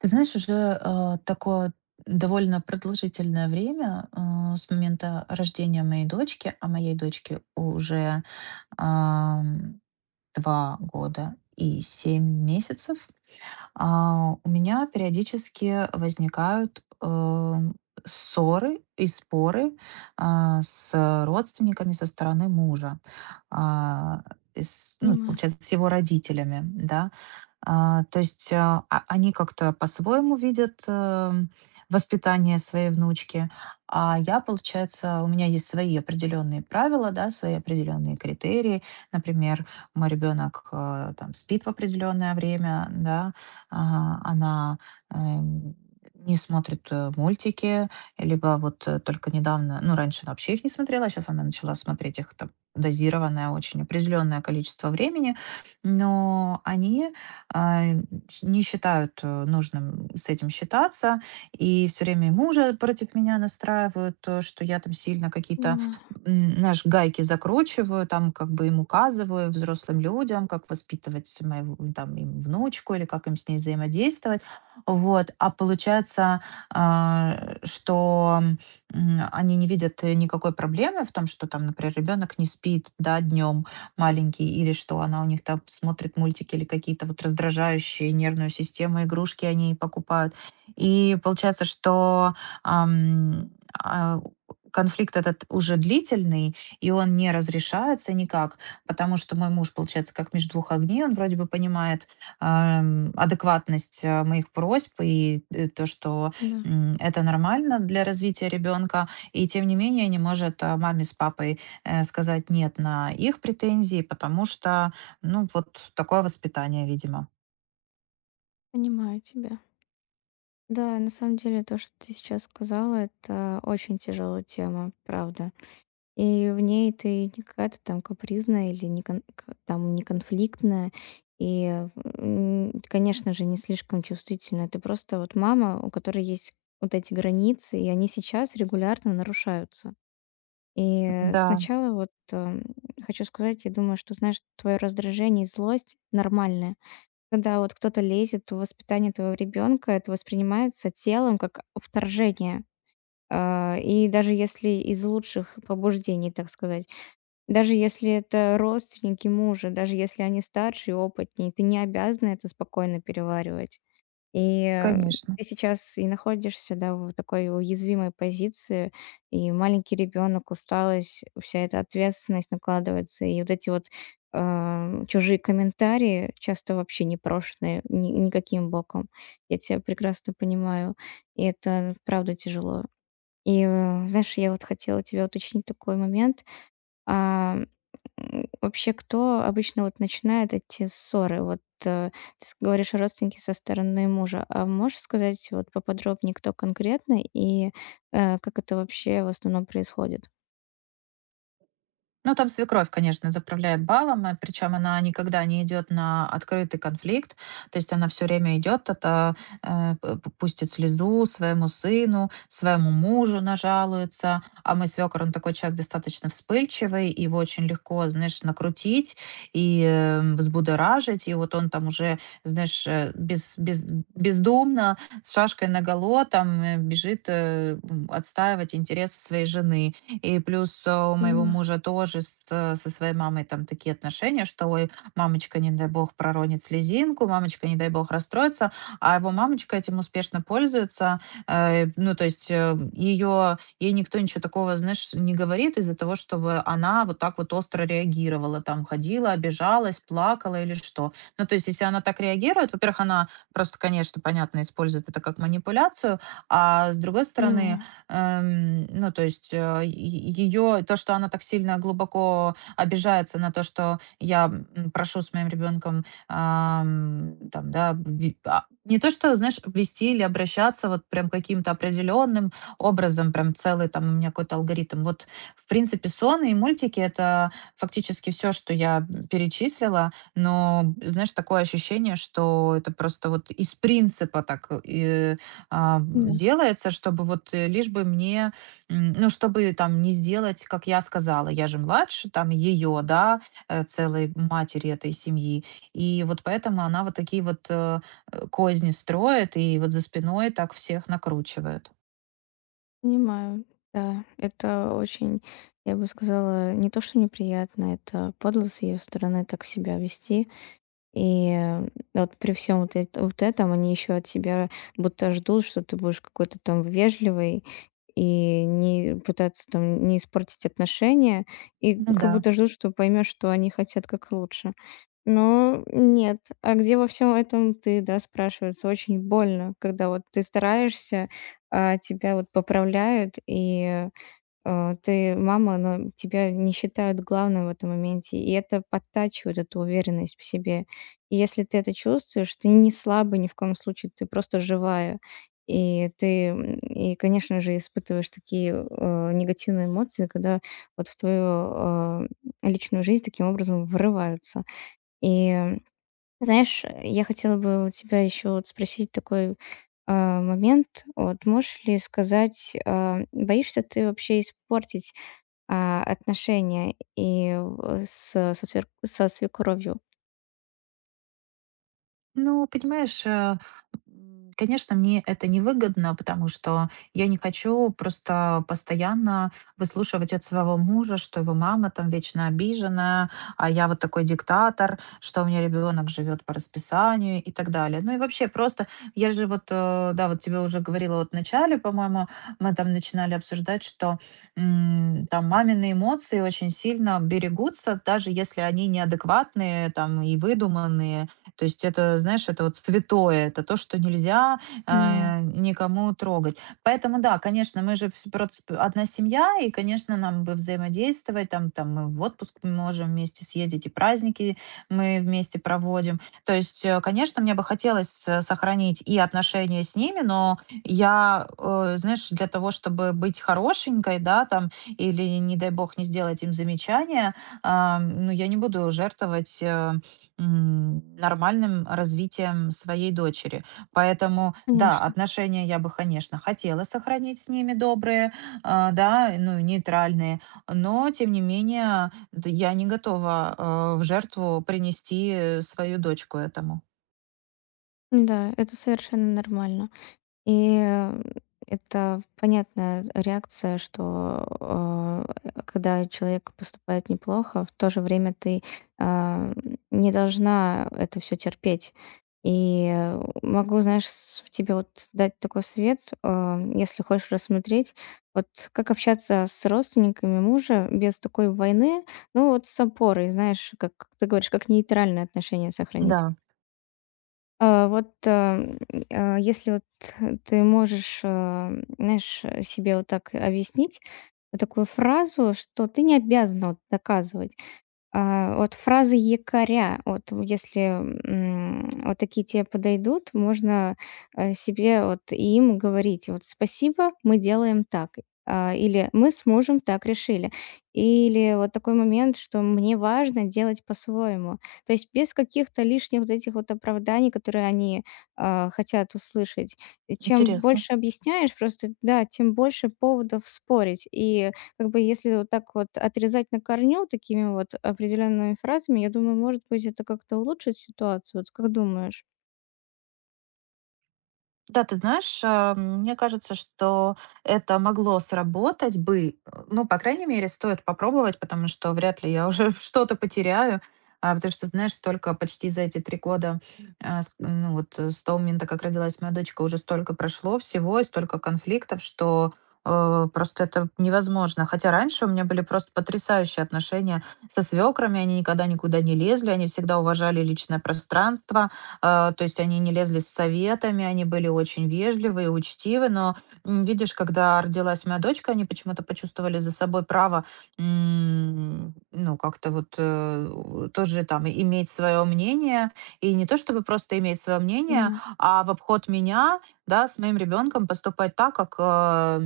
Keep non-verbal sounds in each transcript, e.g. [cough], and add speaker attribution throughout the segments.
Speaker 1: Ты знаешь, уже такое довольно продолжительное время с момента рождения моей дочки, а моей дочке уже ам, 2 года и 7 месяцев, у меня периодически возникают ссоры и споры с родственниками со стороны мужа, а, ну,
Speaker 2: Понимаю,
Speaker 1: получается, с его родителями, да. То есть, они как-то по-своему видят, воспитание своей внучки. А я, получается, у меня есть свои определенные правила, да, свои определенные критерии. Например, мой ребенок, там спит в определенное время, да, она, эм, не смотрит, мультики, либо вот, только недавно, ну, раньше она вообще их не смотрела, а сейчас она начала смотреть их там дозированное, очень определенное количество времени. Но они, а, не считают нужным с этим считаться. И все время и мужа против меня настраивают, что я там сильно какие-то
Speaker 2: понимаю.
Speaker 1: м, наш гайки закручиваю, там как бы им указываю взрослым людям, как воспитывать мою там им внучку или как им с ней взаимодействовать. Вот. А получается, что они не видят никакой проблемы в том, что там, например, ребенок не спит, да, днем, маленький, или что она у них там смотрит мультики или какие-то вот раздражающие нервную систему игрушки они покупают. И получается, что, ам, а, конфликт этот уже длительный, и он не разрешается никак, потому что мой муж, получается, как между двух огней. Он вроде бы понимает, адекватность, моих просьб и, то, что,
Speaker 2: Да,
Speaker 1: это нормально для развития ребенка, и тем не менее не может, маме с папой сказать нет на их претензии, потому что, ну, вот такое воспитание, видимо.
Speaker 2: понимаю тебя. Да, на самом деле то, что ты сейчас сказала, это очень тяжелая тема, правда. И в ней ты не какая-то там капризная или не кон- к- там не конфликтная, и, конечно же, не слишком чувствительная. Ты просто вот мама, у которой есть вот эти границы, и они сейчас регулярно нарушаются. И
Speaker 1: Да,
Speaker 2: сначала хочу сказать, я думаю, что, знаешь, твое раздражение и злость нормальное. Когда вот кто-то лезет в воспитание твоего ребенка, это воспринимается телом как вторжение. И даже если из лучших побуждений, так сказать, даже если это родственники мужа, даже если они старше и опытнее, ты не обязана это спокойно переваривать. И, э,
Speaker 1: конечно.
Speaker 2: Ты сейчас и находишься, да, в такой уязвимой позиции, и маленький ребенок, усталость, вся эта ответственность накладывается, и вот эти вот, чужие комментарии, часто вообще непрошенные, ни никаким боком. Я тебя прекрасно понимаю, и это правда тяжело. Знаешь, я вот хотела тебя уточнить такой момент. А Вообще, кто обычно вот начинает эти ссоры? Ты с говоришь, родственники со стороны мужа. А можешь сказать вот поподробнее, кто конкретно и, как это вообще в основном происходит?
Speaker 1: Ну, там свекровь, конечно, заправляет балом, причем она никогда не идет на открытый конфликт, то есть она все время идет, это пустит слезу своему сыну, своему мужу нажалуется, а мой свекор, он такой человек достаточно вспыльчивый, его очень легко, знаешь, накрутить и взбудоражить, и вот он там уже, знаешь, э, без, без, бездумно с шашкой наголо там бежит отстаивать интересы своей жены, и плюс, у моего
Speaker 2: Понимаю,
Speaker 1: мужа тоже с со своей мамой там такие отношения, что: "Ой, мамочка, не дай бог, проронит слезинку, мамочка, не дай бог, расстроится". А его мамочка этим успешно пользуется. Ну, то есть, ее ей никто ничего такого, знаешь, не говорит из-за того, чтобы она вот так вот остро реагировала, там ходила, обижалась, плакала или что. Ну, то есть, если она так реагирует, во-первых, она просто, конечно, понятно, использует это как манипуляцию, а с другой стороны,
Speaker 2: понимаю.
Speaker 1: Ну, то есть, э, ее то, что она так сильно глубоко обижается на то, что я, прошу с моим ребенком, там, да, не то, что, знаешь, вести или обращаться вот прям каким-то определенным образом, прям целый там у меня какой-то алгоритм. Вот, в принципе, сон и мультики- это фактически все, что я, перечислила, но, знаешь, такое ощущение, что это просто вот из принципа так, а,
Speaker 2: Да,
Speaker 1: делается, чтобы вот лишь бы мне, ну, чтобы там не сделать, как я сказала, я же младше, там ее, да, целой матери этой семьи. И вот поэтому она вот такие вот козни строит и вот за спиной так всех накручивает.
Speaker 2: понимаю. Да, это очень, я бы сказала, не то что неприятно, это подло с её стороны так себя вести. И, э, вот при всем вот эт вот этом они еще от себя будто ждут, что ты будешь какой-то там вежливый, и не пытаться там не испортить отношения, и
Speaker 1: Ну
Speaker 2: как
Speaker 1: да.
Speaker 2: будто ждут, что поймешь, что они хотят как лучше. Но нет. А где во всем этом ты, да, спрашивается? Очень больно, когда вот ты стараешься, а тебя вот поправляют и, ты мама, она тебя не считает главным в этом моменте, и это подтачивает эту уверенность в себе. И если ты это чувствуешь, ты не слабый ни в коем случае, ты просто живая. И конечно же, испытываешь такие негативные эмоции, когда вот в твою э, личную жизнь таким образом врываются. И, знаешь, я хотела бы у тебя еще вот спросить такой момент. Вот можешь ли сказать, боишься ты вообще испортить отношения и в с со свер со свекровью.
Speaker 1: Ну, понимаешь, конечно, мне это невыгодно, потому что я не хочу просто постоянно выслушивать от своего мужа, что его мама там вечно обижена, а я вот такой диктатор, что у меня ребенок живет по расписанию и так далее. Ну и вообще просто, я же вот, да, вот тебе уже говорила вот в начале, по-моему, мы там начинали обсуждать, что там мамины эмоции очень сильно берегутся, даже если они неадекватные там и выдуманные, то есть это, знаешь, это вот святое, это то, что нельзя
Speaker 2: Понимаю,
Speaker 1: никому трогать. Поэтому да, конечно, мы же одна семья, и, конечно, нам бы взаимодействовать, там, там мы в отпуск можем вместе съездить, и праздники мы вместе проводим. То есть, конечно, мне бы хотелось сохранить и отношения с ними, но я, знаешь, для того, чтобы быть хорошенькой, да, там, или, не дай бог, не сделать им замечания, ну, я не буду жертвовать нормальным развитием своей дочери. Поэтому, да,
Speaker 2: конечно.
Speaker 1: отношения я бы, конечно, хотела сохранить с ними добрые, да, ну, и нейтральные, но, тем не менее, я не готова в жертву принести свою дочку этому.
Speaker 2: Да, это совершенно нормально. И, э, это понятная реакция, что, когда человек поступает неплохо, в то же время ты, а, не должна это все терпеть. Могу, знаешь, с тебе вот дать такой совет, если хочешь рассмотреть, вот как общаться с родственниками мужа без такой войны, ну, вот с опорой, знаешь, как ты говоришь, как нейтральное отношение сохранить.
Speaker 1: Да,
Speaker 2: А, вот, эм, Если вот ты можешь, знаешь, себе вот так объяснить, вот такую фразу, что ты не обязана вот доказывать. Вот фразы якоря, вот если, вот такие те подойдут, можно, себе вот и им говорить: "Вот спасибо, мы делаем так". Или "Мы с мужем так решили". Или вот такой момент, что "мне важно делать по-своему". То есть без каких-то лишних вот этих вот оправданий, которые они, хотят услышать. И чем
Speaker 1: интересно.
Speaker 2: больше объясняешь, просто, да, тем больше поводов спорить. И как бы если вот так вот отрезать на корню такими вот определенными фразами, я думаю, может быть, это как-то улучшит ситуацию. Вот как думаешь?
Speaker 1: Да, ты знаешь, мне кажется, что это могло сработать бы. Ну, по крайней мере, стоит попробовать, потому что вряд ли я уже [laughs] что-то потеряю. Потому что, знаешь, столько почти за эти 3 года, ну вот с того момента, как родилась моя дочка, уже столько прошло всего и столько конфликтов, что просто это невозможно. Хотя раньше у меня были просто потрясающие отношения со свекрами, они никогда никуда не лезли, они всегда уважали личное пространство, то есть они не лезли с советами, они были очень вежливы и учтивы, но, видишь, когда родилась моя дочка, они почему-то почувствовали за собой право, ну, как-то вот тоже там иметь свое мнение, и не то чтобы просто иметь свое мнение,
Speaker 2: Понимаю,
Speaker 1: а в обход меня, да, с моим ребенком поступать так, как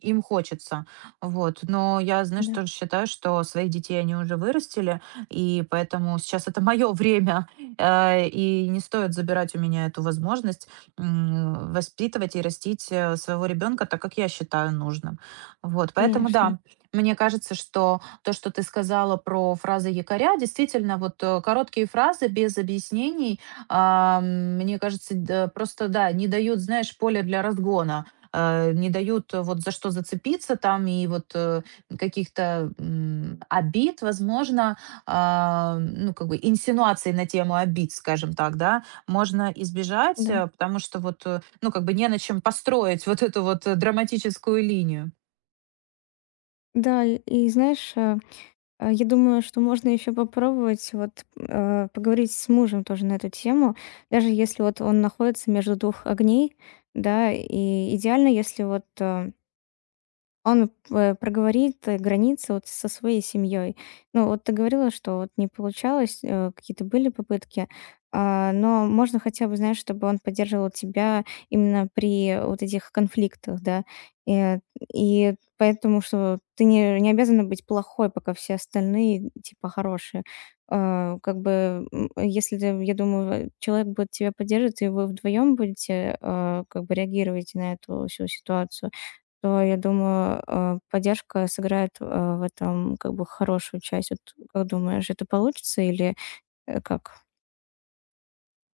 Speaker 1: им хочется. Вот. Но я, знаешь,
Speaker 2: да,
Speaker 1: тоже считаю, что своих детей они уже вырастили, и поэтому сейчас это мое время. И не стоит забирать у меня эту возможность, воспитывать и растить, своего ребенка так, как я считаю нужным. Вот, поэтому
Speaker 2: конечно,
Speaker 1: да, мне кажется, что то, что ты сказала про фразы якоря, действительно, вот, короткие фразы без объяснений, мне кажется, д просто, да, не дают, знаешь, поля для разгона, не дают вот за что зацепиться там и вот, каких-то, обид, возможно, ну, как бы инсинуаций на тему обид, скажем так, да, можно избежать,
Speaker 2: да.
Speaker 1: потому что вот, ну, как бы не на чем построить [laughs] вот эту вот драматическую линию.
Speaker 2: Да, и знаешь, я думаю, что можно еще попробовать поговорить с мужем тоже на эту тему, даже если вот он находится между двух огней, да, и идеально, если он п проговорит границы вот со своей семьей. Ну, вот ты говорила, что вот не получалось, какие-то были попытки, но можно хотя бы, знаешь, чтобы он поддерживал тебя именно при вот этих конфликтах, да. Э, и поэтому, что ты не обязана быть плохой, пока все остальные типа хорошие. Если ты, я думаю, человек будет тебя поддерживать, и вы вдвоем будете, как бы реагировать на эту всю ситуацию, то, я думаю, поддержка сыграет, в этом как бы хорошую часть. Вот как думаешь, это получится или, как?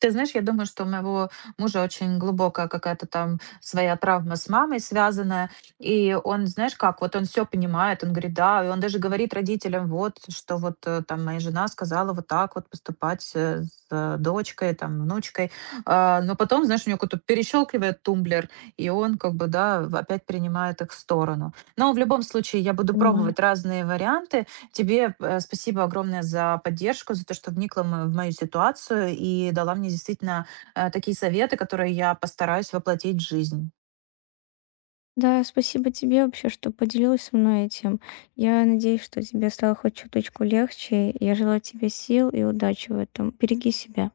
Speaker 1: Ты знаешь, я думаю, что у моего мужа очень глубокая какая-то там своя травма с мамой связанная. И он, знаешь как, вот он все понимает, он говорит, да, и он даже говорит родителям, вот, что вот там моя жена сказала вот так вот поступать дочкой, там, внучкой. Но потом, знаешь, у него какой-то перещелкивает тумблер, и он как бы, да, опять принимает их в сторону. Но в любом случае я буду
Speaker 2: Понимаю.
Speaker 1: пробовать разные варианты. Тебе спасибо огромное за поддержку, за то, что вникла в мою ситуацию и дала мне действительно такие советы, которые я постараюсь воплотить в жизнь.
Speaker 2: Да, спасибо тебе вообще, что поделилась со мной этим. Я надеюсь, что тебе стало хоть чуточку легче. Я желаю тебе сил и удачи в этом. Береги себя.